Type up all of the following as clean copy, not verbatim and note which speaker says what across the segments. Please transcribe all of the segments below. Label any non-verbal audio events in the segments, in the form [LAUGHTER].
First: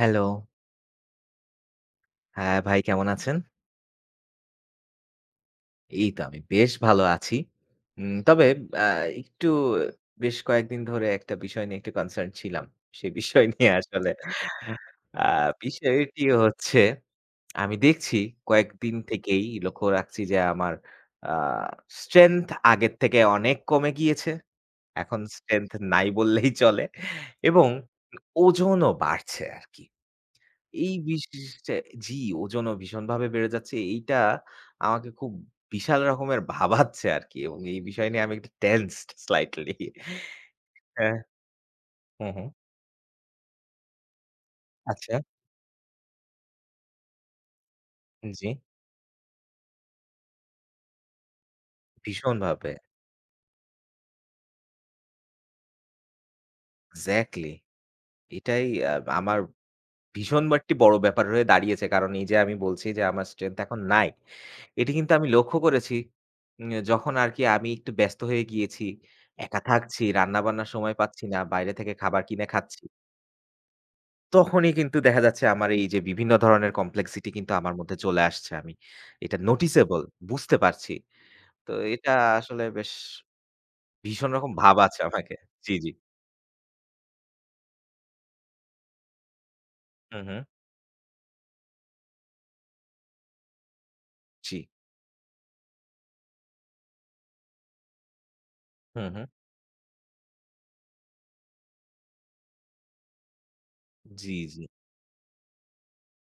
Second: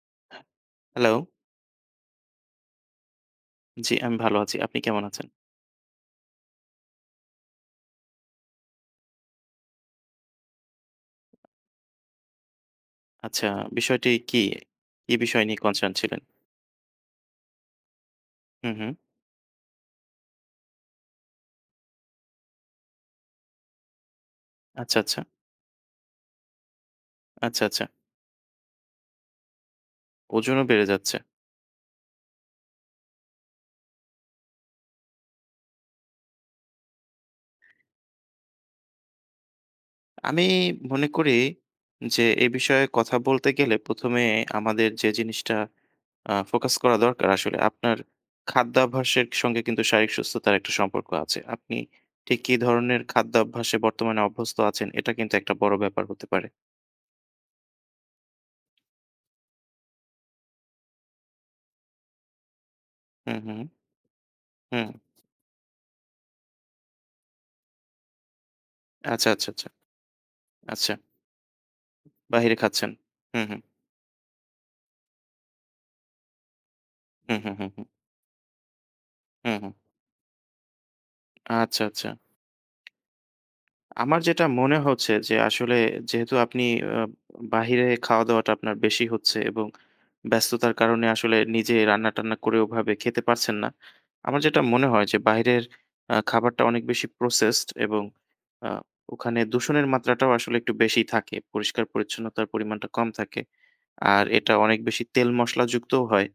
Speaker 1: Hello.
Speaker 2: Hello.
Speaker 1: হ্যাঁ, ভাই কেমন আছেন?
Speaker 2: জি, আমি ভালো আছি। আপনি কেমন আছেন?
Speaker 1: এই তো আমি বেশ ভালো আছি। তবে আ একটু বেশ কয়েকদিন ধরে একটা বিষয় নিয়ে একটু কনসার্ন ছিলাম। সে বিষয়
Speaker 2: আচ্ছা,
Speaker 1: নিয়ে আসলে
Speaker 2: বিষয়টি কি? কি
Speaker 1: আ
Speaker 2: বিষয় নিয়ে কনসার্ন ছিলেন?
Speaker 1: বিষয়টি হচ্ছে আমি দেখছি
Speaker 2: হু, হু।
Speaker 1: কয়েকদিন থেকেই লক্ষ্য রাখছি যে আমার আ স্ট্রেংথ আগের থেকে অনেক কমে গিয়েছে।
Speaker 2: আচ্ছা, আচ্ছা।
Speaker 1: এখন স্ট্রেংথ নাই বললেই চলে
Speaker 2: আচ্ছা,
Speaker 1: এবং
Speaker 2: আচ্ছা।
Speaker 1: ওজনও বাড়ছে আরকি।
Speaker 2: ওজনও বেড়ে
Speaker 1: এই
Speaker 2: যাচ্ছে।
Speaker 1: বিশে জি, ওজনও ভীষণভাবে বেড়ে যাচ্ছে। এইটা আমাকে খুব বিশাল রকমের ভাবাচ্ছে আরকি এবং এই বিষয় নিয়ে আমি একটু টেন্সড স্লাইটলি। [LAUGHS]
Speaker 2: আমি মনে
Speaker 1: হ্যাঁ,
Speaker 2: করি যে
Speaker 1: হুম,
Speaker 2: এ
Speaker 1: হুম।
Speaker 2: বিষয়ে কথা বলতে গেলে ১ম এ আমাদের যে
Speaker 1: আচ্ছা,
Speaker 2: জিনিসটা ফোকাস করা দরকার আসলে আপনার
Speaker 1: জি।
Speaker 2: খাদ্যাভ্যাসের সঙ্গে কিন্তু শারীরিক সুস্থতার একটা সম্পর্ক আছে। আপনি ঠিক কি
Speaker 1: ভীষণভাবে।
Speaker 2: ধরনের খাদ্যাভ্যাসে বর্তমানে অভ্যস্ত আছেন এটা কিন্তু একটা বড় ব্যাপার হতে পারে।
Speaker 1: এক্সাক্টলি। এটাই আমার ভীষণ একটি বড় ব্যাপার হয়ে দাঁড়িয়েছে। কারণ এই যে আমি বলছি যে আমার
Speaker 2: হু, হু,
Speaker 1: স্ট্রেংথ এখন নাই।
Speaker 2: হু।
Speaker 1: এটি কিন্তু আমি লক্ষ্য করেছি যখন আরকি আমি একটু ব্যস্ত হয়ে গিয়েছি,
Speaker 2: আচ্ছা, আচ্ছা,
Speaker 1: একা
Speaker 2: আচ্ছা।
Speaker 1: থাকছি, রান্না-বান্নার
Speaker 2: আচ্ছা,
Speaker 1: সময় পাচ্ছি না, বাইরে থেকে খাবার কিনে
Speaker 2: বাহিরে
Speaker 1: খাচ্ছি।
Speaker 2: খাচ্ছেন। হু, হু।
Speaker 1: তখনই কিন্তু দেখা যাচ্ছে আমার এই যে বিভিন্ন ধরনের কমপ্লেক্সিটি
Speaker 2: হুম, হুম,
Speaker 1: কিন্তু
Speaker 2: হুম,
Speaker 1: আমার
Speaker 2: হুম,
Speaker 1: মধ্যে চলে আসছে। আমি এটা
Speaker 2: হুম, হুম।
Speaker 1: নোটিসেবল বুঝতে পারছি। তো
Speaker 2: আচ্ছা, আচ্ছা।
Speaker 1: এটা আসলে বেশ
Speaker 2: আমার
Speaker 1: ভীষণ
Speaker 2: যেটা
Speaker 1: রকম
Speaker 2: মনে
Speaker 1: ভাবাচ্ছে
Speaker 2: হচ্ছে যে
Speaker 1: আমাকে।
Speaker 2: আসলে
Speaker 1: জি, জি।
Speaker 2: যেহেতু আপনি আ বাহিরে খাওয়া-দাওয়াটা আপনার বেশি হচ্ছে এবং
Speaker 1: হু, হু।
Speaker 2: ব্যস্ততার কারণে আসলে নিজে রান্না-টান্না করে ওভাবে খেতে পারছেন না। আমার
Speaker 1: জি।
Speaker 2: যেটা মনে হয় যে বাইরের খাবারটা অনেক বেশি প্রসেসড এবং আ
Speaker 1: হু, হু।
Speaker 2: ওখানে দূষণের মাত্রাটাও আসলে একটু বেশি থাকে। পরিষ্কার পরিচ্ছন্নতার পরিমাণটা কম থাকে। আর
Speaker 1: জি,
Speaker 2: এটা
Speaker 1: জি।
Speaker 2: অনেক বেশি তেল মসলাযুক্তও হয়।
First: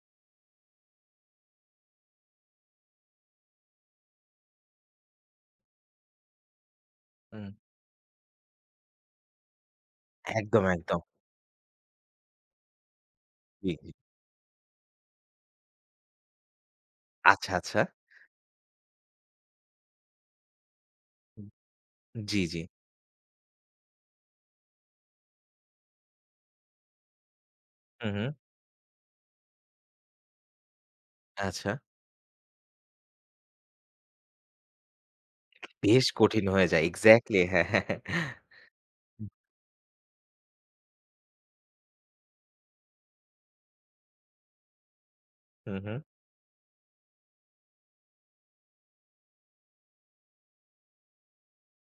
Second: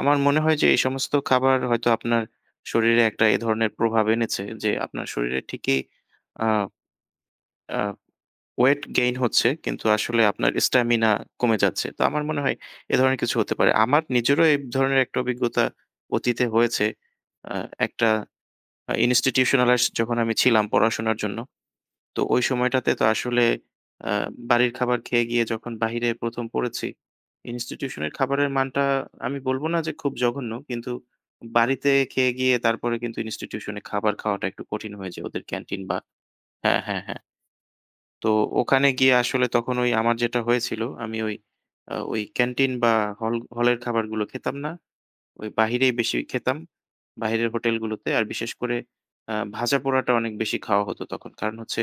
Speaker 2: আমার মনে হয় যে এই সমস্ত খাবার হয়তো আপনার শরীরে একটা এ ধরনের প্রভাব এনেছে যে আপনার শরীরে ঠিকই আ
Speaker 1: হুম।
Speaker 2: আ ওয়েট গেইন হচ্ছে কিন্তু আসলে আপনার
Speaker 1: একদম, একদম।
Speaker 2: স্ট্যামিনা কমে যাচ্ছে। তো আমার মনে হয় এ ধরনের কিছু হতে
Speaker 1: জি,
Speaker 2: পারে।
Speaker 1: জি।
Speaker 2: আমার নিজেরও এই ধরনের একটা অভিজ্ঞতা অতীতে হয়েছে।
Speaker 1: আচ্ছা,
Speaker 2: আ
Speaker 1: আচ্ছা।
Speaker 2: একটা ইনস্টিটিউশনালাইজড যখন আমি ছিলাম পড়াশোনার জন্য তো
Speaker 1: জি,
Speaker 2: ওই
Speaker 1: জি।
Speaker 2: সময়টাতে তো আসলে আ বাড়ির খাবার খেয়ে গিয়ে যখন বাহিরে ১ম পড়েছি,
Speaker 1: হু,
Speaker 2: ইনস্টিটিউশনের
Speaker 1: হু।
Speaker 2: খাবারের মানটা আমি বলব না যে খুব জঘন্য, কিন্তু
Speaker 1: আচ্ছা।
Speaker 2: বাড়িতে খেয়ে গিয়ে তারপরে কিন্তু ইনস্টিটিউশনে খাবার খাওয়াটা একটু কঠিন হয়ে যায় ওদের ক্যান্টিন বা
Speaker 1: বেশ কঠিন হয়ে
Speaker 2: হ্যাঁ,
Speaker 1: যায়।
Speaker 2: হ্যাঁ, হ্যাঁ।
Speaker 1: এক্সাক্টলি, হ্যাঁ, হ্যাঁ, হ্যাঁ।
Speaker 2: তো ওখানে গিয়ে আসলে তখন ওই আমার যেটা হয়েছিল আমি ওই ওই ক্যান্টিন বা হলের খাবারগুলো খেতাম না। ওই
Speaker 1: হু,
Speaker 2: বাহিরেই
Speaker 1: হু।
Speaker 2: বেশি খেতাম। বাহিরের হোটেলগুলোতে। আর বিশেষ করে ভাজা পোড়াটা অনেক বেশি খাওয়া হতো তখন। কারণ হচ্ছে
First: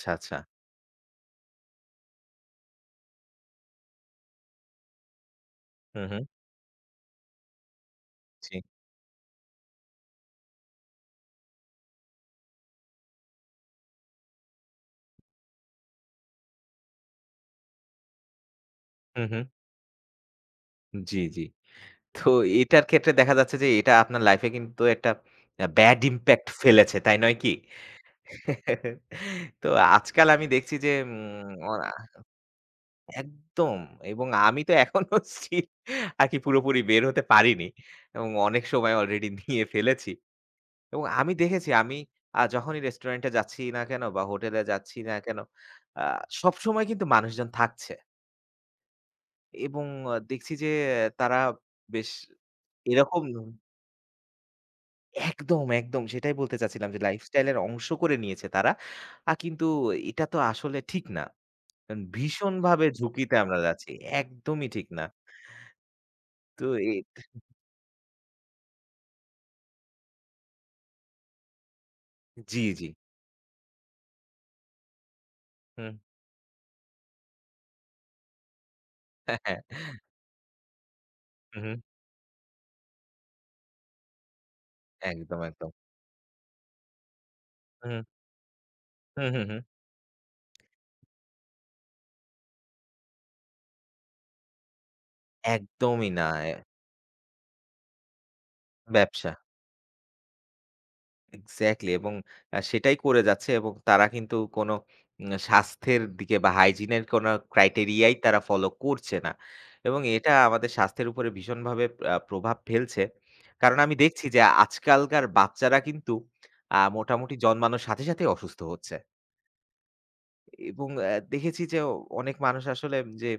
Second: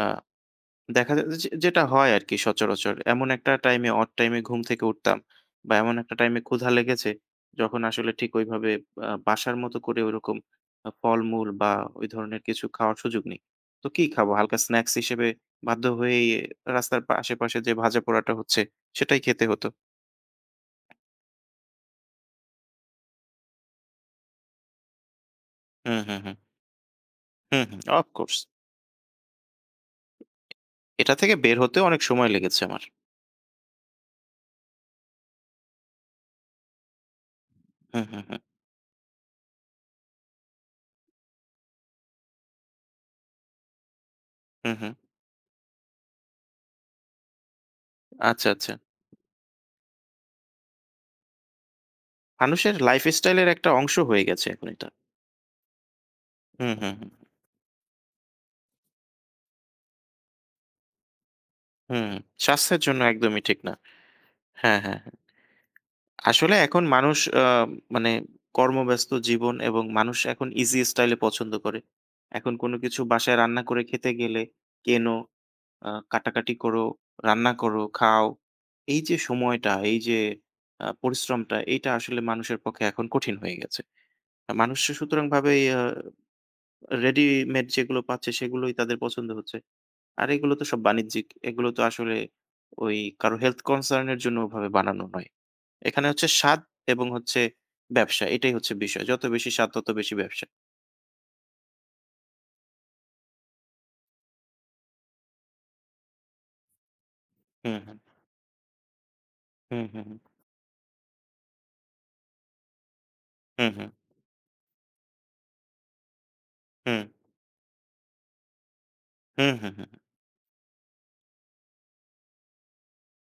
Speaker 2: আ
Speaker 1: আচ্ছা।
Speaker 2: দেখা যায় যে যেটা হয় আরকি সচরাচর। এমন একটা টাইমে অড টাইমে ঘুম থেকে উঠতাম বা এমন
Speaker 1: হু,
Speaker 2: একটা
Speaker 1: হু।
Speaker 2: টাইমে ক্ষুধা লেগেছে যখন আসলে ঠিক
Speaker 1: জি।
Speaker 2: ওইভাবে বাসার মতো করে ওইরকম ফলমূল বা ওই ধরনের কিছু খাওয়ার সুযোগ নেই। তো কি খাবো? হালকা স্ন্যাকস হিসেবে বাধ্য হয়েই রাস্তার পা আশেপাশে যে ভাজা-পোড়াটা হচ্ছে সেটাই
Speaker 1: হু, হু।
Speaker 2: খেতে হতো।
Speaker 1: জি, জি। তো এটার ক্ষেত্রে দেখা যাচ্ছে যে এটা আপনার লাইফে কিন্তু একটা
Speaker 2: হুম,
Speaker 1: ব্যাড
Speaker 2: হুম, হুম।
Speaker 1: ইমপ্যাক্ট ফেলেছে, তাই নয় কি?
Speaker 2: হুম, হুম। Of course.
Speaker 1: [LAUGHS] তো আজকাল আমি দেখছি যে
Speaker 2: এটা থেকে বের হতেও
Speaker 1: ওরা
Speaker 2: অনেক সময় লেগেছে আমার।
Speaker 1: একদম, এবং আমি তো এখনো স্টিল আরকি [LAUGHS] পুরোপুরি বের হতে পারিনি
Speaker 2: হুম, হুম,
Speaker 1: এবং
Speaker 2: হুম।
Speaker 1: অনেক সময় অলরেডি নিয়ে ফেলেছি এবং আমি দেখেছি আমি যখনই রেস্টুরেন্টে যাচ্ছি না কেন বা হোটেলে
Speaker 2: হুম, হুম।
Speaker 1: যাচ্ছি না কেন, আ সবসময় কিন্তু মানুষজন থাকছে
Speaker 2: আচ্ছা, আচ্ছা।
Speaker 1: এবং আহ, দেখছি যে আহ, তারা বেশ
Speaker 2: মানুষের
Speaker 1: এরকম
Speaker 2: লাইফস্টাইল এর একটা অংশ হয়ে গেছে এখন এটা।
Speaker 1: একদম, একদম সেটাই বলতে
Speaker 2: হুম,
Speaker 1: চাচ্ছিলাম
Speaker 2: হুম,
Speaker 1: যে
Speaker 2: হুম।
Speaker 1: লাইফস্টাইল এর অংশ করে নিয়েছে তারা। কিন্তু এটা তো আসলে ঠিক না। কারণ
Speaker 2: হুম, স্বাস্থ্যের
Speaker 1: ভীষণভাবে
Speaker 2: জন্য
Speaker 1: ঝুঁকিতে
Speaker 2: একদমই ঠিক
Speaker 1: আমরা
Speaker 2: না।
Speaker 1: যাচ্ছি। একদমই
Speaker 2: হ্যাঁ,
Speaker 1: ঠিক
Speaker 2: হ্যাঁ,
Speaker 1: না।
Speaker 2: হ্যাঁ। আসলে
Speaker 1: তো
Speaker 2: এখন
Speaker 1: এ
Speaker 2: মানুষ মানে কর্মব্যস্ত জীবন এবং মানুষ এখন ইজি স্টাইলে পছন্দ করে। এখন
Speaker 1: জি,
Speaker 2: কোনো
Speaker 1: জি।
Speaker 2: কিছু বাসায় রান্না করে খেতে গেলে কেনো,
Speaker 1: হুম।
Speaker 2: কাটাকাটি করো, রান্না করো, খাও। এই যে
Speaker 1: হ্যাঁ, হ্যাঁ।
Speaker 2: সময়টা, এই যে পরিশ্রমটা,
Speaker 1: হুম, হুম।
Speaker 2: এইটা আসলে মানুষের পক্ষে এখন কঠিন হয়ে গেছে। মানুষ সুতরাং
Speaker 1: একদম,
Speaker 2: ভাবে
Speaker 1: একদম।
Speaker 2: আ রেডিমেড যেগুলো
Speaker 1: হুম,
Speaker 2: পাচ্ছে সেগুলোই তাদের
Speaker 1: হুম,
Speaker 2: পছন্দ
Speaker 1: হুম,
Speaker 2: হচ্ছে।
Speaker 1: হুম।
Speaker 2: আর এগুলো তো সব বাণিজ্যিক। এগুলো তো আসলে ওই কারো হেলথ কনসার্ন এর জন্য ওভাবে বানানো নয়। এখানে
Speaker 1: একদমই
Speaker 2: হচ্ছে
Speaker 1: না। এ
Speaker 2: স্বাদ এবং হচ্ছে ব্যবসা। এটাই হচ্ছে বিষয়। যত
Speaker 1: ব্যবসা।
Speaker 2: বেশি স্বাদ তত বেশি ব্যবসা।
Speaker 1: এক্সাক্টলি এবং সেটাই করে যাচ্ছে এবং তারা কিন্তু কোনো স্বাস্থ্যের দিকে বা হাইজিনের কোনো
Speaker 2: হুম, হুম,
Speaker 1: ক্রাইটেরিয়াই তারা ফলো করছে না।
Speaker 2: হুম,
Speaker 1: এবং
Speaker 2: হুম,
Speaker 1: এটা আমাদের স্বাস্থ্যের উপরে ভীষণভাবে প্রভাব ফেলছে।
Speaker 2: হুম,
Speaker 1: কারণ
Speaker 2: হুম,
Speaker 1: আমি দেখছি যে আজকালকার বাচ্চারা কিন্তু
Speaker 2: হুম,
Speaker 1: মোটামুটি জন্মানোর সাথে, সাথেই অসুস্থ হচ্ছে।
Speaker 2: হুম, হুম, হুম, হুম,
Speaker 1: এবং দেখেছি যে অনেক মানুষ আসলে যে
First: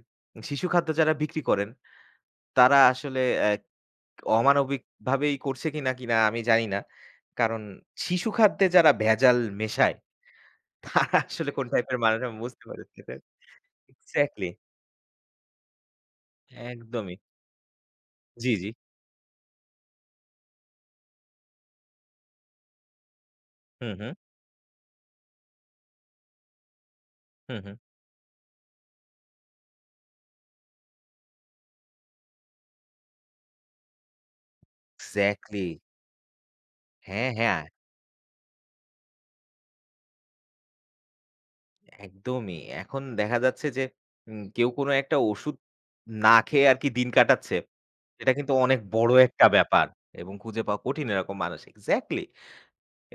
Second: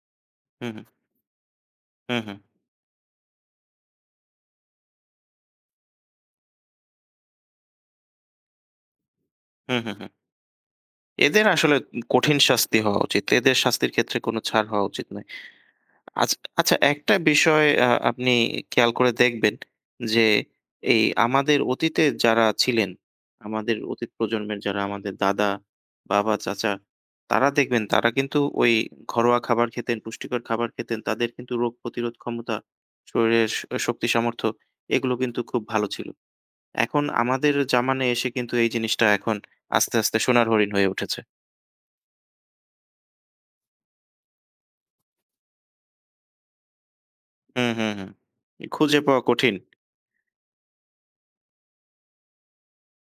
Speaker 1: শিশু
Speaker 2: হুম,
Speaker 1: খাদ্য যারা বিক্রি করেন,
Speaker 2: হুম, হুম,
Speaker 1: তারা আসলে অমানবিকভাবেই করছে কিনা আমি জানি না। কারণ শিশু খাদ্যে যারা ভেজাল
Speaker 2: হুম, হুম।
Speaker 1: মেশায়
Speaker 2: হুম।
Speaker 1: তারা
Speaker 2: এদের
Speaker 1: আসলে কোন
Speaker 2: আসলে
Speaker 1: টাইপের মানুষ আমি
Speaker 2: কঠিন
Speaker 1: বুঝতে
Speaker 2: শাস্তি
Speaker 1: পারছি
Speaker 2: হওয়া
Speaker 1: এটা।
Speaker 2: উচিত। এদের শাস্তির ক্ষেত্রে কোনো
Speaker 1: এক্সাক্টলি,
Speaker 2: ছাড় হওয়া উচিত নয়। আচ্ছা, আচ্ছা একটা
Speaker 1: একদমই।
Speaker 2: বিষয় আপনি
Speaker 1: জি, জি।
Speaker 2: খেয়াল করে দেখবেন যে, এই আমাদের অতীতে যারা ছিলেন, আমাদের
Speaker 1: হুম,
Speaker 2: অতীত
Speaker 1: হুম,
Speaker 2: প্রজন্মের যারা আমাদের দাদা, বাবা, চাচা তারা
Speaker 1: হুম, হুম।
Speaker 2: দেখবেন তারা কিন্তু ওই ঘরোয়া খাবার খেতেন, পুষ্টিকর খাবার খেতেন। তাদের কিন্তু রোগ প্রতিরোধ ক্ষমতা, শরীরের স শক্তি সামর্থ্য এগুলো কিন্তু খুব
Speaker 1: এক্সাক্টলি।
Speaker 2: ভালো ছিল। এখন
Speaker 1: হ্যাঁ,
Speaker 2: আমাদের
Speaker 1: হ্যাঁ,
Speaker 2: জামানায় এসে কিন্তু এই জিনিসটা এখন আস্তে, আস্তে সোনার হরিণ হয়ে উঠেছে।
Speaker 1: একদমই। এখন দেখা যাচ্ছে যে কেউ কোনো একটা ওষুধ না খেয়ে আরকি দিন কাটাচ্ছে।
Speaker 2: হুম, হুম, হুম।
Speaker 1: এটা কিন্তু অনেক
Speaker 2: খুঁজে
Speaker 1: বড়
Speaker 2: পাওয়া
Speaker 1: একটা
Speaker 2: কঠিন।
Speaker 1: ব্যাপার এবং খুঁজে পাওয়া কঠিন এরকম মানুষ। এক্সাক্টলি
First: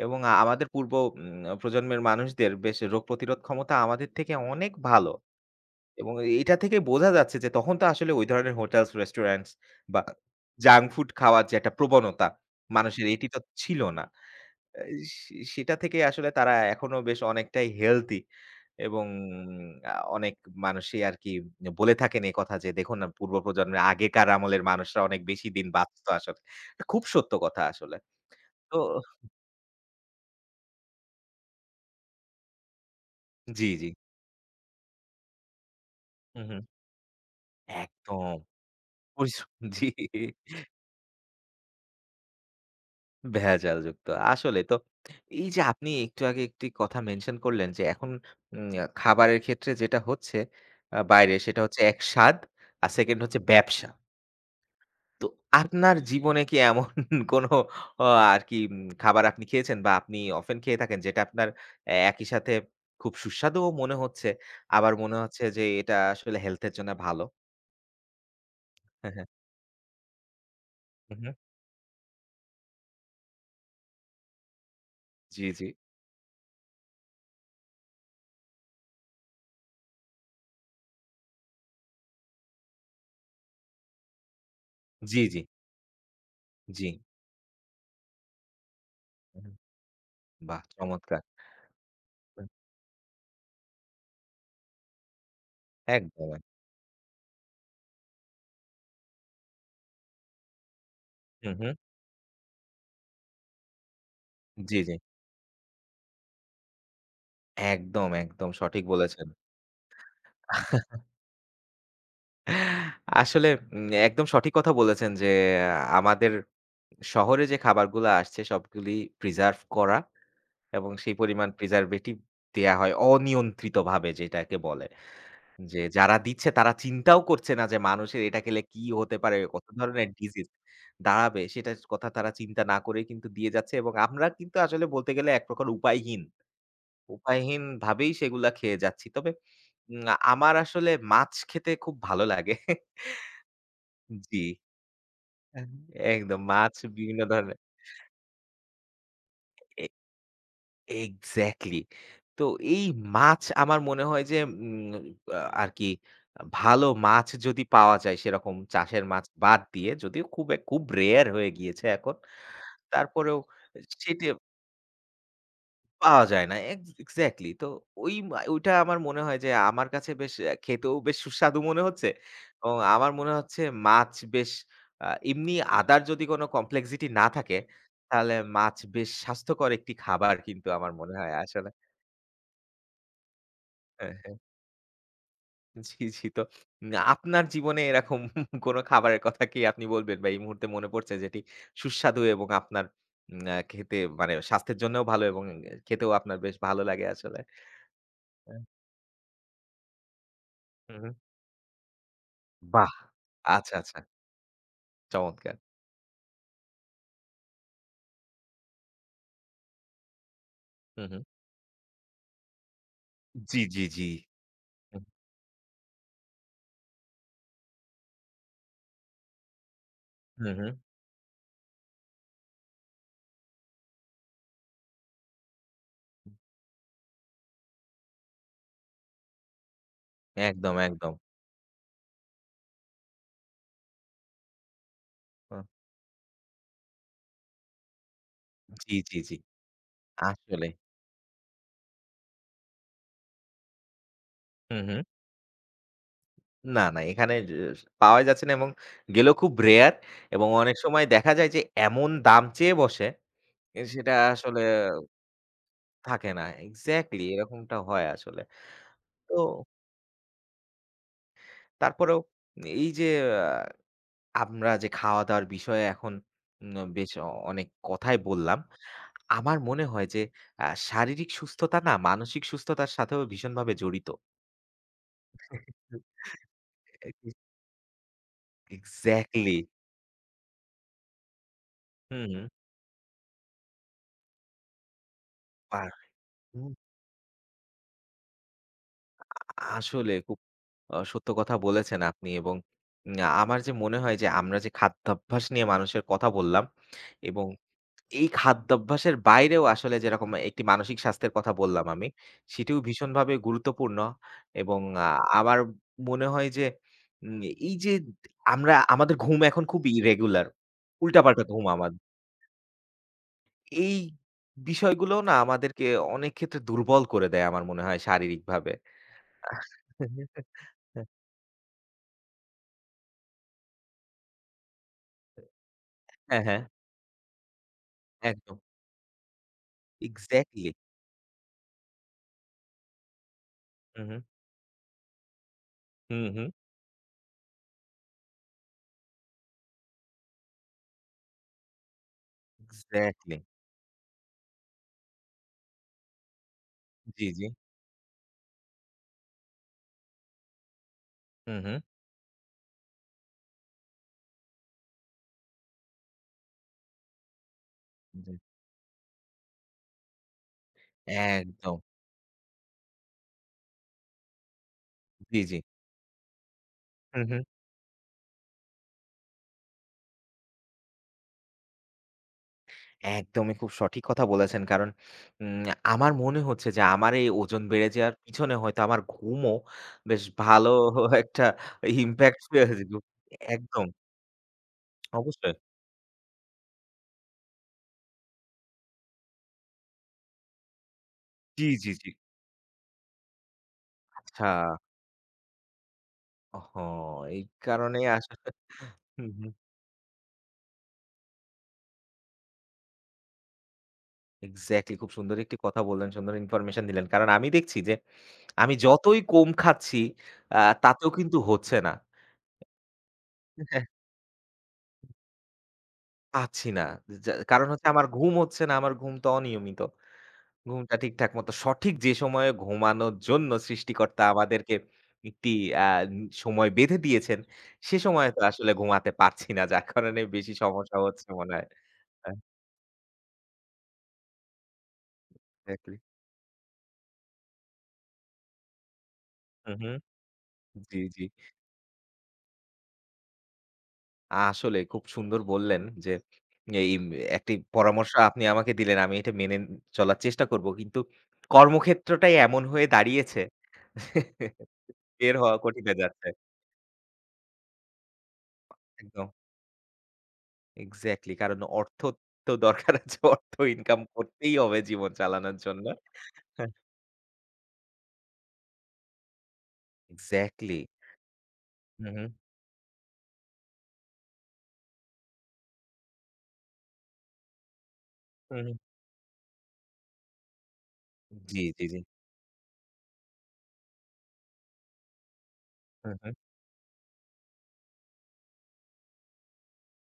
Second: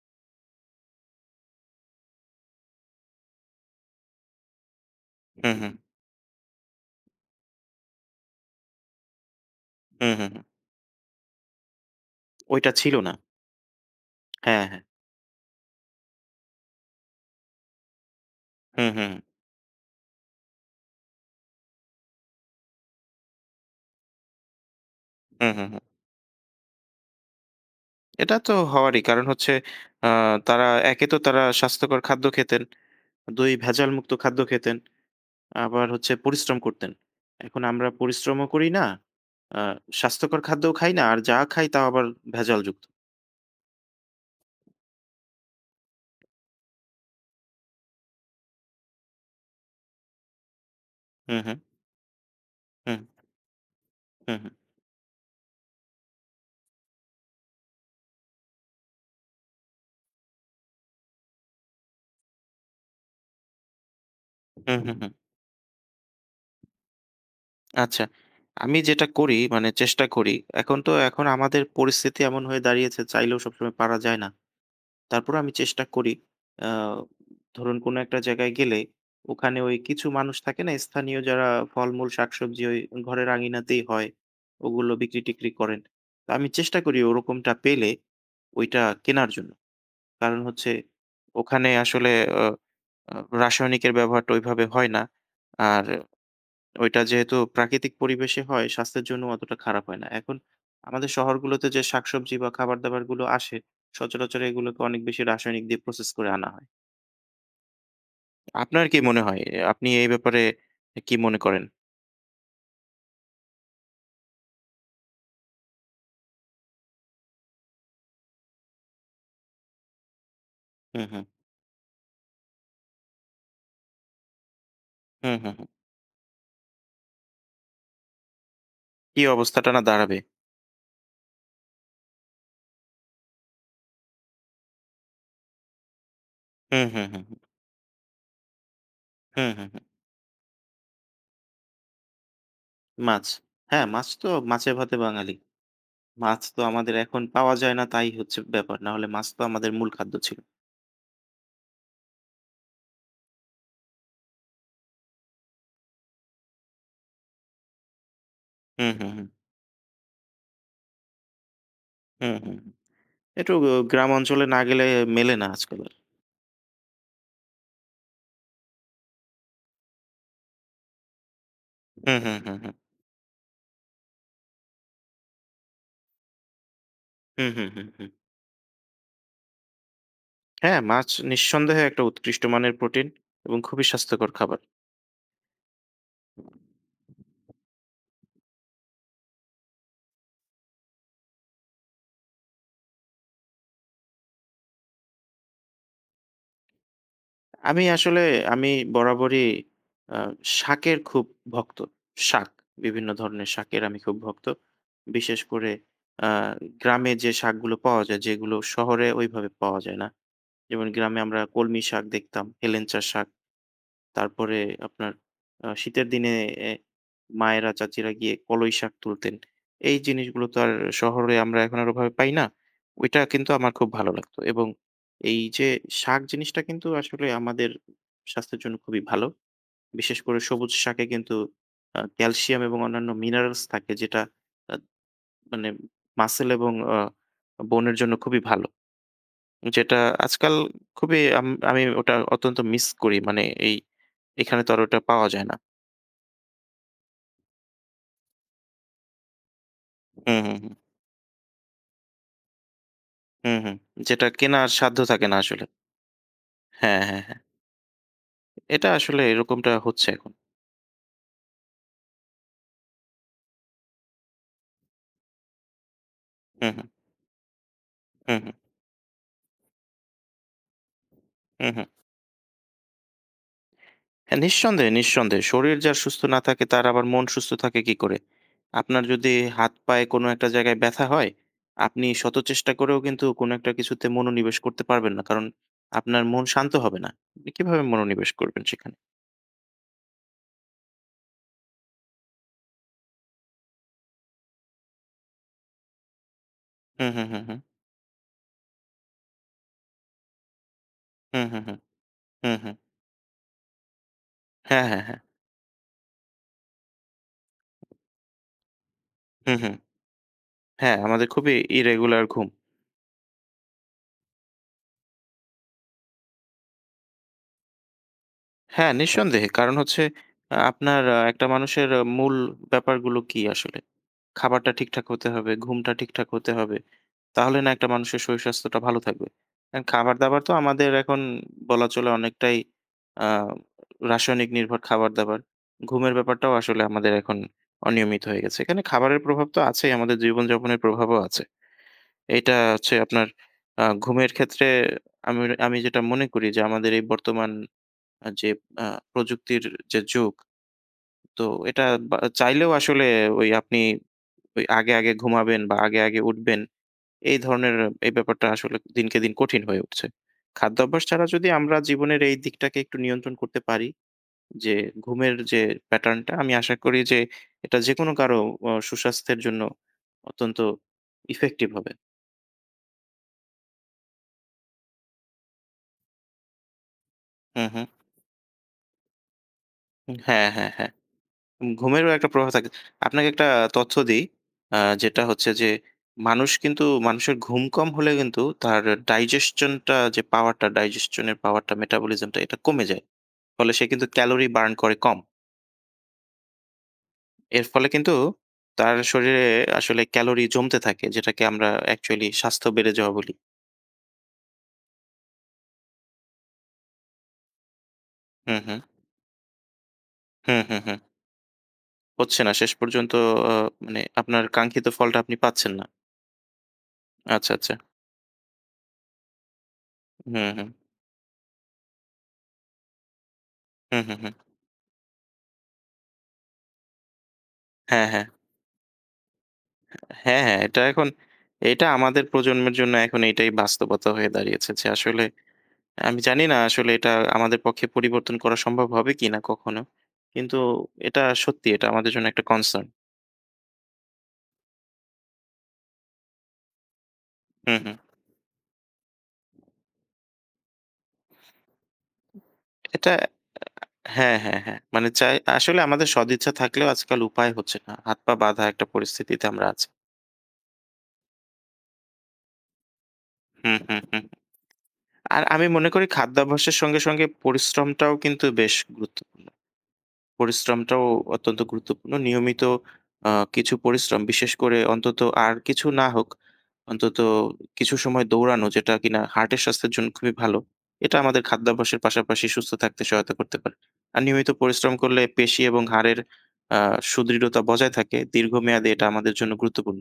Speaker 1: এবং আমাদের পূর্ব প্রজন্মের মানুষদের বেশ রোগ প্রতিরোধ ক্ষমতা আমাদের থেকে অনেক ভালো।
Speaker 2: হুম, হুম।
Speaker 1: এবং এটা থেকে বোঝা যাচ্ছে যে তখন তো আসলে ওই ধরনের হোটেলস, রেস্টুরেন্টস বা
Speaker 2: হুম, হুম, হুম।
Speaker 1: জাঙ্ক ফুড খাওয়ার যে একটা প্রবণতা
Speaker 2: ওইটা ছিল
Speaker 1: মানুষের
Speaker 2: না।
Speaker 1: এটি তো ছিল না।
Speaker 2: হ্যাঁ, হ্যাঁ।
Speaker 1: আ সেটা থেকে আসলে তারা এখনো বেশ অনেকটাই হেলথি
Speaker 2: হুম,
Speaker 1: এবং
Speaker 2: হুম,
Speaker 1: অনেক মানুষই আরকি বলে থাকেন একথা যে দেখুন না পূর্ব প্রজন্মের আগেকার আমলের মানুষরা অনেক বেশি
Speaker 2: হুম,
Speaker 1: দিন
Speaker 2: হুম, হুম।
Speaker 1: বাঁচত আসলে। এটা খুব সত্য কথা আসলে।
Speaker 2: এটা তো
Speaker 1: তো
Speaker 2: হওয়ারই। কারণ হচ্ছে আ তারা একে তো তারা স্বাস্থ্যকর খাদ্য খেতেন, ২
Speaker 1: জি, জি।
Speaker 2: ভেজালমুক্ত খাদ্য খেতেন, আবার হচ্ছে
Speaker 1: হু, হু।
Speaker 2: পরিশ্রম করতেন। এখন আমরা
Speaker 1: একদম
Speaker 2: পরিশ্রমও করি না,
Speaker 1: পরিশ্রম
Speaker 2: আ
Speaker 1: জি।
Speaker 2: স্বাস্থ্যকর খাদ্যও খাই না, আর যা খাই তাও আবার ভেজালযুক্ত।
Speaker 1: ভেজালযুক্ত। আসলে তো এই যে আপনি একটু আগে একটি কথা মেনশন করলেন যে এখন উম খাবারের ক্ষেত্রে যেটা হচ্ছে বাইরে
Speaker 2: হুম, হুম,
Speaker 1: সেটা হচ্ছে এক স্বাদ আর
Speaker 2: হুম,
Speaker 1: সেকেন্ড হচ্ছে ব্যবসা।
Speaker 2: হুম, হুম,
Speaker 1: তো আপনার জীবনে কি এমন [LAUGHS] কোনো অ আরকি খাবার আপনি খেয়েছেন বা আপনি অফেন খেয়ে থাকেন যেটা আপনার একই সাথে খুব সুস্বাদুও মনে হচ্ছে,
Speaker 2: হুম,
Speaker 1: আবার
Speaker 2: হুম, হুম।
Speaker 1: মনে হচ্ছে যে এটা আসলে হেলথ এর জন্য ভালো।
Speaker 2: আচ্ছা। আমি যেটা
Speaker 1: হ্যাঁ, হ্যাঁ।
Speaker 2: করি মানে চেষ্টা করি, এখন তো
Speaker 1: হু,
Speaker 2: এখন
Speaker 1: হু।
Speaker 2: আমাদের পরিস্থিতি এমন হয়ে দাঁড়িয়েছে চাইলেও সবসময় পারা যায় না। তারপরেও
Speaker 1: জি,
Speaker 2: আমি
Speaker 1: জি।
Speaker 2: চেষ্টা করি আ ধরুন কোনো একটা জায়গায় গেলে ওখানে ওই কিছু মানুষ থাকে না? স্থানীয় যারা ফলমূল, শাকসবজি ওই ঘরের আঙিনাতেই হয়, ওগুলো
Speaker 1: জি, জি,
Speaker 2: বিক্রি-টিক্রি করেন। তো আমি চেষ্টা
Speaker 1: জি।
Speaker 2: করি ওরকমটা পেলে ওইটা কেনার
Speaker 1: হুম,
Speaker 2: জন্য। কারণ
Speaker 1: বাহ!
Speaker 2: হচ্ছে
Speaker 1: চমৎকার।
Speaker 2: ওখানে আসলে আ
Speaker 1: হুম,
Speaker 2: আ রাসায়নিকের ব্যবহারটা ওইভাবে হয় না। আর
Speaker 1: একদম।
Speaker 2: ওইটা যেহেতু প্রাকৃতিক পরিবেশে হয়, স্বাস্থ্যের জন্য অতটা খারাপ হয় না। এখন আমাদের
Speaker 1: হু,
Speaker 2: শহরগুলোতে
Speaker 1: হু।
Speaker 2: যে শাকসবজি বা খাবার-দাবারগুলো আসে, সচরাচর এগুলোকে
Speaker 1: জি, জি।
Speaker 2: অনেক বেশি রাসায়নিক দিয়ে প্রসেস করে আনা হয়।
Speaker 1: একদম, একদম সঠিক
Speaker 2: আপনার কি মনে
Speaker 1: বলেছেন।
Speaker 2: হয়? আপনি এই ব্যাপারে কি মনে করেন?
Speaker 1: আসলে একদম সঠিক কথা বলেছেন যে, আমাদের শহরে যে খাবারগুলা আসছে সবগুলি প্রিজার্ভ করা এবং
Speaker 2: হুম,
Speaker 1: সেই
Speaker 2: হুম।
Speaker 1: পরিমাণ প্রিজারভেটিভ দেয়া হয় অনিয়ন্ত্রিতভাবে যেটাকে বলে।
Speaker 2: হুম, হুম, হুম।
Speaker 1: যে যারা দিচ্ছে তারা চিন্তাও করছে না যে মানুষের এটা খেলে কি হতে
Speaker 2: কি
Speaker 1: পারে, কত
Speaker 2: অবস্থাটা না
Speaker 1: ধরনের
Speaker 2: দাঁড়াবে?
Speaker 1: ডিজিজ দাঁড়াবে সেটার কথা তারা চিন্তা না করেই কিন্তু দিয়ে যাচ্ছে এবং আমরা কিন্তু আসলে বলতে গেলে এক প্রকার উপায়হীন।
Speaker 2: হুম, হুম, হুম, হুম।
Speaker 1: উপায়হীনভাবেই সেগুলা খেয়ে যাচ্ছি। তবে
Speaker 2: হুম, হুম, হুম।
Speaker 1: উম আমার আসলে মাছ খেতে খুব ভালো লাগে। [LAUGHS]
Speaker 2: মাছ। হ্যাঁ, মাছ তো
Speaker 1: জি,
Speaker 2: মাছে ভাতে বাঙালি।
Speaker 1: একদম
Speaker 2: মাছ তো
Speaker 1: মাছ
Speaker 2: আমাদের
Speaker 1: বিভিন্ন
Speaker 2: এখন পাওয়া
Speaker 1: ধরনের
Speaker 2: যায় না তাই হচ্ছে ব্যাপার। নাহলে মাছ তো আমাদের
Speaker 1: এ
Speaker 2: মূল খাদ্য ছিল।
Speaker 1: এক্সাক্টলি। তো এই মাছ আমার মনে হয় যে উম আরকি ভালো মাছ যদি পাওয়া যায় সেরকম
Speaker 2: হুম,
Speaker 1: চাষের
Speaker 2: হুম,
Speaker 1: মাছ
Speaker 2: হুম।
Speaker 1: বাদ দিয়ে যদিও খুব, এক- খুব রেয়ার হয়ে গিয়েছে এখন।
Speaker 2: হুম, হুম, হুম।
Speaker 1: তারপরেও
Speaker 2: একটু গ্রাম
Speaker 1: সেটি
Speaker 2: অঞ্চলে না গেলে মেলে না আজকাল।
Speaker 1: পাওয়া যায় না। এক্সাক্টলি। তো ওই মা ওইটা আমার মনে হয় যে আমার কাছে বেশ খেতেও বেশ সুস্বাদু মনে হচ্ছে।
Speaker 2: হুম, হুম, হুম, হুম।
Speaker 1: এবং আমার মনে হচ্ছে মাছ বেশ এমনি আদার যদি কোনো কমপ্লেক্সিটি না
Speaker 2: হুম,
Speaker 1: থাকে,
Speaker 2: হুম, হুম, হুম।
Speaker 1: তাহলে মাছ বেশ স্বাস্থ্যকর একটি খাবার কিন্তু
Speaker 2: হ্যাঁ,
Speaker 1: আমার
Speaker 2: মাছ
Speaker 1: মনে হয় আসলে।
Speaker 2: নিঃসন্দেহে একটা উৎকৃষ্ট মানের প্রোটিন এবং খুবই
Speaker 1: হ্যাঁ,
Speaker 2: স্বাস্থ্যকর
Speaker 1: হ্যাঁ।
Speaker 2: খাবার।
Speaker 1: জি, জি। তো আপনার জীবনে এরকম [LAUGHS] কোনো খাবারের কথা কি আপনি বলবেন বা এই মুহূর্তে মনে পড়ছে যেটি সুস্বাদু এবং আপনার খেতে মানে স্বাস্থ্যের জন্যও ভালো এবং খেতেও আপনার বেশ ভালো লাগে আসলে?
Speaker 2: আমি আসলে
Speaker 1: হ্যাঁ।
Speaker 2: আমি বরাবরই আ
Speaker 1: হু,
Speaker 2: শাকের
Speaker 1: হু।
Speaker 2: খুব ভক্ত। শাক,
Speaker 1: বাহ!
Speaker 2: বিভিন্ন ধরনের
Speaker 1: আচ্ছা,
Speaker 2: শাকের
Speaker 1: আচ্ছা।
Speaker 2: আমি খুব ভক্ত। বিশেষ
Speaker 1: চমৎকার।
Speaker 2: করে আ গ্রামে যে শাকগুলো পাওয়া যায় যেগুলো শহরে ওইভাবে পাওয়া যায় না। যেমন
Speaker 1: হু, হু।
Speaker 2: গ্রামে আমরা কলমি শাক দেখতাম, হেলেঞ্চা শাক।
Speaker 1: জি, জি, জি।
Speaker 2: তারপরে
Speaker 1: হুম,
Speaker 2: আপনার শীতের দিনে এ মায়েরা, চাচিরা গিয়ে কলই শাক তুলতেন। এই জিনিসগুলো
Speaker 1: হুম,
Speaker 2: তো
Speaker 1: হুম।
Speaker 2: আর শহরে আমরা এখন আর ওভাবে পাই না। ওইটা কিন্তু আমার খুব ভালো লাগতো এবং এই যে শাক জিনিসটা কিন্তু আসলে আমাদের স্বাস্থ্যের জন্য খুবই ভালো। বিশেষ করে সবুজ
Speaker 1: একদম,
Speaker 2: শাকে
Speaker 1: একদম।
Speaker 2: কিন্তু ক্যালসিয়াম এবং অন্যান্য মিনারেলস থাকে যেটা আ
Speaker 1: আ
Speaker 2: মানে মাসল এবং বোনের জন্য খুবই ভালো।
Speaker 1: জি, জি, জি।
Speaker 2: যেটা আজকাল
Speaker 1: আসলে।
Speaker 2: খুবই, আমি ওটা অত্যন্ত মিস করি। মানে এই এখানে তো
Speaker 1: হু,
Speaker 2: আর
Speaker 1: হু।
Speaker 2: ওটা পাওয়া যায় না।
Speaker 1: না, না এখানে য পাওয়াই যাচ্ছে না এবং গেলেও খুব রেয়ার
Speaker 2: হুম,
Speaker 1: এবং
Speaker 2: হুম, হুম।
Speaker 1: অনেক সময় দেখা যায় যে এমন দাম চেয়ে বসে
Speaker 2: হুম, হুম।
Speaker 1: এ সেটা
Speaker 2: যেটা
Speaker 1: আসলে
Speaker 2: কেনার সাধ্য থাকে না আসলে।
Speaker 1: থাকে না।
Speaker 2: হ্যাঁ, হ্যাঁ,
Speaker 1: এক্সাক্টলি
Speaker 2: হ্যাঁ।
Speaker 1: এরকমটা হয় আসলে।
Speaker 2: এটা আসলে
Speaker 1: তো
Speaker 2: এরকমটা হচ্ছে এখন।
Speaker 1: তারপরেও এই যে আ আমরা যে খাওয়া-দাওয়ার বিষয়ে এখন
Speaker 2: হুম, হুম।
Speaker 1: বেশ অনেক কথাই
Speaker 2: হুম, হুম।
Speaker 1: বললাম। আমার মনে হয় যে আ শারীরিক
Speaker 2: হুম,
Speaker 1: সুস্থতা
Speaker 2: হুম।
Speaker 1: না মানসিক সুস্থতার সাথেও ভীষণভাবে জড়িত।
Speaker 2: হ্যাঁ, নিঃসন্দেহে, নিঃসন্দেহে। শরীর যার সুস্থ না থাকে তার আবার মন সুস্থ থাকে কি করে? আপনার যদি
Speaker 1: এক্সাক্টলি।
Speaker 2: হাত পায়ে কোনো একটা জায়গায় ব্যথা হয়, আপনি শত
Speaker 1: হুম,
Speaker 2: চেষ্টা করেও কিন্তু কোনো একটা কিছুতে মনোনিবেশ করতে পারবেন না। কারণ
Speaker 1: পার
Speaker 2: আপনার মন
Speaker 1: হুম,
Speaker 2: শান্ত হবে না। আপনি কিভাবে মনোনিবেশ করবেন সেখানে?
Speaker 1: আসলে খুব সত্য কথা বলেছেন আপনি এবং উম আমার যে মনে হয় যে আমরা যে খাদ্যাভ্যাস নিয়ে মানুষের কথা বললাম
Speaker 2: হুম, হুম, হুম,
Speaker 1: এবং
Speaker 2: হুম।
Speaker 1: এই খাদ্যাভ্যাসের বাইরেও আসলে যেরকম একটি মানসিক স্বাস্থ্যের
Speaker 2: হুম,
Speaker 1: কথা
Speaker 2: হুম, হুম।
Speaker 1: বললাম আমি,
Speaker 2: হুম, হুম।
Speaker 1: সেটিও ভীষণভাবে গুরুত্বপূর্ণ এবং
Speaker 2: হ্যাঁ, হ্যাঁ,
Speaker 1: আ
Speaker 2: হ্যাঁ।
Speaker 1: আমার মনে হয় যে উম এই যে আমরা আমাদের ঘুম
Speaker 2: হুম,
Speaker 1: এখন
Speaker 2: হুম।
Speaker 1: খুব ইরেগুলার।
Speaker 2: হ্যাঁ, আমাদের
Speaker 1: উল্টাপাল্টা
Speaker 2: খুবই
Speaker 1: ঘুম আমার।
Speaker 2: ইরেগুলার ঘুম।
Speaker 1: এই বিষয়গুলোও না আমাদেরকে অনেক ক্ষেত্রে দুর্বল করে দেয় আমার মনে হয় শারীরিকভাবে।
Speaker 2: হ্যাঁ, নিঃসন্দেহে। কারণ হচ্ছে
Speaker 1: [LAUGHS]
Speaker 2: আপনার একটা মানুষের মূল ব্যাপারগুলো কি আসলে? খাবারটা ঠিকঠাক হতে হবে, ঘুমটা ঠিকঠাক
Speaker 1: হ্যাঁ,
Speaker 2: হতে
Speaker 1: হ্যাঁ,
Speaker 2: হবে। তাহলে না একটা মানুষের
Speaker 1: একদম।
Speaker 2: শরীর-স্বাস্থ্যটা ভালো থাকবে। অ্যা খাবার-দাবার তো
Speaker 1: এক্সাক্টলি।
Speaker 2: আমাদের এখন বলা চলে অনেকটাই আ
Speaker 1: হু, হু,
Speaker 2: রাসায়নিক নির্ভর খাবার-দাবার। ঘুমের
Speaker 1: হু, হু।
Speaker 2: ব্যাপারটাও আসলে আমাদের এখন অনিয়মিত হয়ে গেছে। এখানে খাবারের প্রভাব তো আছেই, আমাদের জীবনযাপনের প্রভাবও আছে। এটা হচ্ছে আপনার
Speaker 1: এক্সাক্টলি।
Speaker 2: ঘুমের ক্ষেত্রে আমি আমি যেটা মনে করি যে আমাদের এই
Speaker 1: জি, জি।
Speaker 2: বর্তমান আ যে আ প্রযুক্তির যে যুগ, তো
Speaker 1: হু, হু।
Speaker 2: এটা বা চাইলেও আসলে ওই আপনি ওই আগে, আগে ঘুমাবেন বা আগে, আগে উঠবেন এই ধরনের এই
Speaker 1: জি।
Speaker 2: ব্যাপারটা আসলে দিনকে দিন কঠিন হয়ে উঠছে। খাদ্যাভ্যাস ছাড়া যদি আমরা
Speaker 1: একদম।
Speaker 2: জীবনের এই দিকটাকে একটু নিয়ন্ত্রণ করতে পারি যে ঘুমের
Speaker 1: জি, জি।
Speaker 2: যে প্যাটার্নটা আমি আশা করি যে
Speaker 1: হু, হু।
Speaker 2: এটা যেকোনো কারো অ সুস্বাস্থ্যের জন্য অত্যন্ত ইফেক্টিভ হবে।
Speaker 1: একদমই খুব সঠিক কথা বলেছেন। কারণ উম আমার মনে হচ্ছে যে আমার এই ওজন
Speaker 2: হু, হু।
Speaker 1: বেড়ে যাওয়ার পিছনে হয়তো আমার ঘুমও বেশ
Speaker 2: হ্যাঁ,
Speaker 1: ভালো
Speaker 2: হ্যাঁ, হ্যাঁ।
Speaker 1: [LAUGHS] একটা
Speaker 2: ঘুমেরও একটা
Speaker 1: ইমপ্যাক্ট
Speaker 2: প্রভাব থাকে। আপনাকে একটা
Speaker 1: একদম,
Speaker 2: তথ্য দেই। আ যেটা হচ্ছে
Speaker 1: অবশ্যই।
Speaker 2: যে মানুষের ঘুম কম হলে কিন্তু তার ডাইজেশন টা যে পাওয়ারটা, ডাইজেশন এর
Speaker 1: জি,
Speaker 2: পাওয়ারটা,
Speaker 1: জি, জি।
Speaker 2: মেটাবলিজম টা এটা কমে যায়। ফলে সে কিন্তু
Speaker 1: আচ্ছা,
Speaker 2: ক্যালোরি বার্ন করে কম।
Speaker 1: ওহো! এই
Speaker 2: এর ফলে
Speaker 1: কারণে
Speaker 2: কিন্তু
Speaker 1: আসলে
Speaker 2: তার
Speaker 1: [LAUGHS] হুম,
Speaker 2: শরীরে
Speaker 1: হুম।
Speaker 2: আসলে ক্যালোরি জমতে থাকে যেটাকে আমরা অ্যাকচুয়ালি স্বাস্থ্য বেড়ে যাওয়া বলি।
Speaker 1: এক্সাক্টলি, খুব সুন্দর একটি কথা বললেন, সুন্দর ইনফরমেশন দিলেন। কারণ আমি দেখছি যে
Speaker 2: হুম,
Speaker 1: আমি
Speaker 2: হুম।
Speaker 1: যতই কম খাচ্ছি আ
Speaker 2: হুম, হুম, হুম।
Speaker 1: তাতেও কিন্তু হচ্ছে না।
Speaker 2: হচ্ছে না। শেষ পর্যন্ত আ
Speaker 1: হ্যাঁ,
Speaker 2: মানে আপনার কাঙ্ক্ষিত ফলটা আপনি পাচ্ছেন না।
Speaker 1: পাচ্ছি না। যা
Speaker 2: আচ্ছা,
Speaker 1: কারণ
Speaker 2: আচ্ছা।
Speaker 1: হচ্ছে আমার ঘুম হচ্ছে না, আমার ঘুমটা অনিয়মিত।
Speaker 2: হুম, হুম।
Speaker 1: ঘুমটা ঠিকঠাক মতো সঠিক যে সময়ে ঘুমানোর জন্য
Speaker 2: হুম, হুম,
Speaker 1: সৃষ্টিকর্তা
Speaker 2: হুম।
Speaker 1: আমাদেরকে একটি আ সময় বেঁধে দিয়েছেন, সে
Speaker 2: হ্যাঁ, হ্যাঁ।
Speaker 1: সময়ে তো আসলে ঘুমাতে পারছি না। যার কারণে
Speaker 2: হ্যাঁ,
Speaker 1: বেশি
Speaker 2: হ্যাঁ, এটা
Speaker 1: সমস্যা
Speaker 2: এখন
Speaker 1: হচ্ছে মনে হয়।
Speaker 2: এটা আমাদের প্রজন্মের জন্য এখন এটাই বাস্তবতা হয়ে দাঁড়িয়েছে যে আসলে
Speaker 1: এক্সাক্টলি।
Speaker 2: আমি জানি না আসলে এটা আমাদের পক্ষে পরিবর্তন করা সম্ভব হবে কিনা
Speaker 1: হুম,
Speaker 2: কখনো।
Speaker 1: হুম।
Speaker 2: কিন্তু
Speaker 1: জি,
Speaker 2: এটা
Speaker 1: জি।
Speaker 2: সত্যি এটা আমাদের জন্য একটা কনসার্ন।
Speaker 1: আসলে খুব সুন্দর বললেন যে এই একটি
Speaker 2: হুম, হুম।
Speaker 1: পরামর্শ আপনি আমাকে দিলেন। আমি এটা মেনে চলার চেষ্টা করব। কিন্তু কর্মক্ষেত্রটাই এমন হয়ে
Speaker 2: এটা
Speaker 1: দাঁড়িয়েছে
Speaker 2: হ্যাঁ, হ্যাঁ,
Speaker 1: [LAUGHS]
Speaker 2: হ্যাঁ। মানে
Speaker 1: বের
Speaker 2: চাই
Speaker 1: হওয়া
Speaker 2: আসলে
Speaker 1: কঠিন হয়ে
Speaker 2: আমাদের
Speaker 1: যাচ্ছে।
Speaker 2: সদিচ্ছা থাকলেও আজকাল উপায় হচ্ছে না। হাত-পা বাঁধা একটা
Speaker 1: একদম।
Speaker 2: পরিস্থিতিতে আমরা আছি।
Speaker 1: এক্সাক্টলি। কারণ অর্থ তো দরকার আছে। অর্থ
Speaker 2: হুম,
Speaker 1: ইনকাম
Speaker 2: হুম, হুম।
Speaker 1: করতেই হবে জীবন
Speaker 2: আর
Speaker 1: চালানোর
Speaker 2: আমি
Speaker 1: জন্য।
Speaker 2: মনে করি
Speaker 1: হ্যাঁ।
Speaker 2: খাদ্যাভ্যাসের সঙ্গে, সঙ্গে পরিশ্রমটাও কিন্তু বেশ গুরুত্ব
Speaker 1: এক্সাক্টলি।
Speaker 2: পরিশ্রমটাও অত্যন্ত
Speaker 1: হু,
Speaker 2: গুরুত্বপূর্ণ।
Speaker 1: হু,
Speaker 2: নিয়মিত কিছু পরিশ্রম বিশেষ করে অন্তত আর কিছু না হোক, অন্তত কিছু সময়
Speaker 1: হু,
Speaker 2: দৌড়ানো
Speaker 1: হু।
Speaker 2: যেটা কিনা হার্টের স্বাস্থ্যের জন্য খুবই ভালো। এটা আমাদের
Speaker 1: জি, জি, জি।
Speaker 2: খাদ্যাভ্যাসের পাশাপাশি সুস্থ থাকতে সহায়তা করতে পারে। আর নিয়মিত পরিশ্রম করলে পেশি এবং
Speaker 1: হু,
Speaker 2: হাড়ের
Speaker 1: হু।
Speaker 2: আ সুদৃঢ়তা বজায় থাকে। দীর্ঘমেয়াদে এটা আমাদের জন্য গুরুত্বপূর্ণ।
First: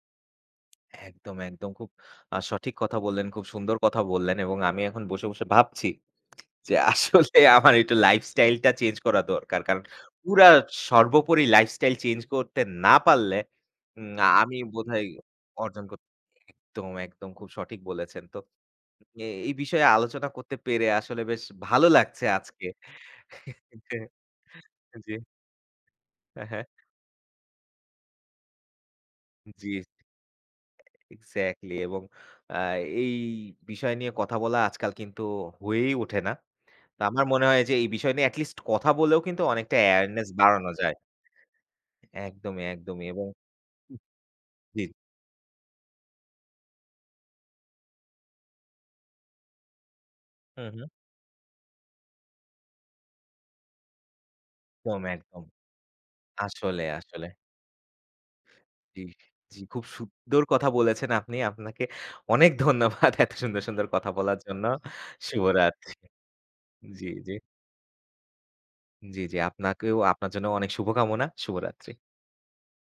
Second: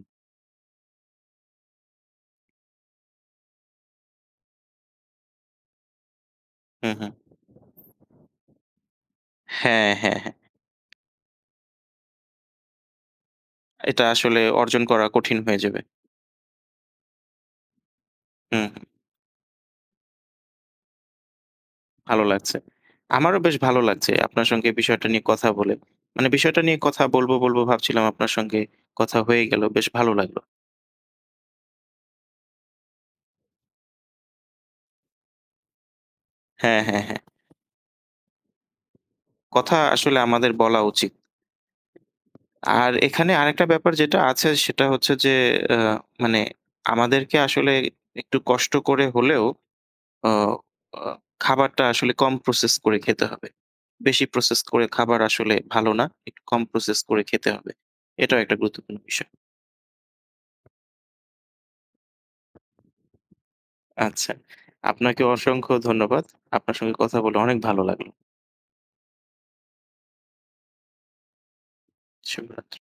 Speaker 1: একদম, একদম। খুব সঠিক কথা বললেন, খুব সুন্দর কথা বললেন এবং আমি এখন বসে, বসে ভাবছি যে
Speaker 2: হুম, হুম।
Speaker 1: আসলে আমার একটু লাইফস্টাইলটা চেঞ্জ করা দরকার। কারণ
Speaker 2: হ্যাঁ, হ্যাঁ, হ্যাঁ।
Speaker 1: পুরা সর্বোপরি লাইফস্টাইল চেঞ্জ করতে না পারলে
Speaker 2: এটা
Speaker 1: উম
Speaker 2: আসলে
Speaker 1: আমি
Speaker 2: অর্জন করা
Speaker 1: বোধহয়
Speaker 2: কঠিন হয়ে যাবে।
Speaker 1: অর্জন করতে একদম, একদম খুব সঠিক বলেছেন। তো
Speaker 2: হুম।
Speaker 1: এ এই বিষয়ে আলোচনা করতে পেরে আসলে বেশ ভালো
Speaker 2: ভালো
Speaker 1: লাগছে
Speaker 2: লাগছে।
Speaker 1: আজকে।
Speaker 2: আমারও বেশ ভালো লাগছে আপনার সঙ্গে এই বিষয়টা
Speaker 1: জি,
Speaker 2: নিয়ে কথা বলে। মানে
Speaker 1: হ্যাঁ,
Speaker 2: বিষয়টা
Speaker 1: হ্যাঁ।
Speaker 2: নিয়ে কথা বলবো ভাবছিলাম আপনার সঙ্গে কথা হয়ে গেল।
Speaker 1: জি,
Speaker 2: বেশ ভালো লাগলো।
Speaker 1: এক্সাক্টলি এবং আ এই বিষয় নিয়ে কথা বলা আজকাল কিন্তু হয়েই ওঠে না।
Speaker 2: হ্যাঁ,
Speaker 1: তো
Speaker 2: হ্যাঁ, হ্যাঁ।
Speaker 1: আমার মনে হয় যে এই বিষয় নিয়ে এট লিস্ট কথা বলেও কিন্তু অনেকটা
Speaker 2: কথা আসলে
Speaker 1: awareness
Speaker 2: আমাদের
Speaker 1: বাড়ানো
Speaker 2: বলা
Speaker 1: যায়।
Speaker 2: উচিত।
Speaker 1: একদমই,
Speaker 2: আর
Speaker 1: একদমই এবং
Speaker 2: এখানে আরেকটা ব্যাপার যেটা আছে
Speaker 1: জি,
Speaker 2: সেটা হচ্ছে যে আ মানে আমাদেরকে আসলে একটু কষ্ট করে হলেও অ
Speaker 1: হুম, হুম।
Speaker 2: আ খাবারটা আসলে কম প্রসেস করে খেতে হবে। বেশি প্রসেস করে
Speaker 1: একদম,
Speaker 2: খাবার
Speaker 1: একদম।
Speaker 2: আসলে ভালো না। একটু কম
Speaker 1: আসলে,
Speaker 2: প্রসেস করে
Speaker 1: আসলে।
Speaker 2: খেতে হবে। এটাও একটা গুরুত্বপূর্ণ
Speaker 1: জি,
Speaker 2: বিষয়।
Speaker 1: জি, খুব সুন্দর কথা বলেছেন আপনি। আপনাকে অনেক ধন্যবাদ এত সুন্দর, সুন্দর কথা
Speaker 2: আচ্ছা।
Speaker 1: বলার জন্য।
Speaker 2: আপনাকে অসংখ্য
Speaker 1: শুভরাত।
Speaker 2: ধন্যবাদ। আপনার সঙ্গে
Speaker 1: জি,
Speaker 2: কথা
Speaker 1: জি।
Speaker 2: বলে অনেক ভালো লাগলো।
Speaker 1: জি, জি। আপনাকেও আপনার জন্য অনেক শুভকামনা। শুভরাত্রি।
Speaker 2: শুভরা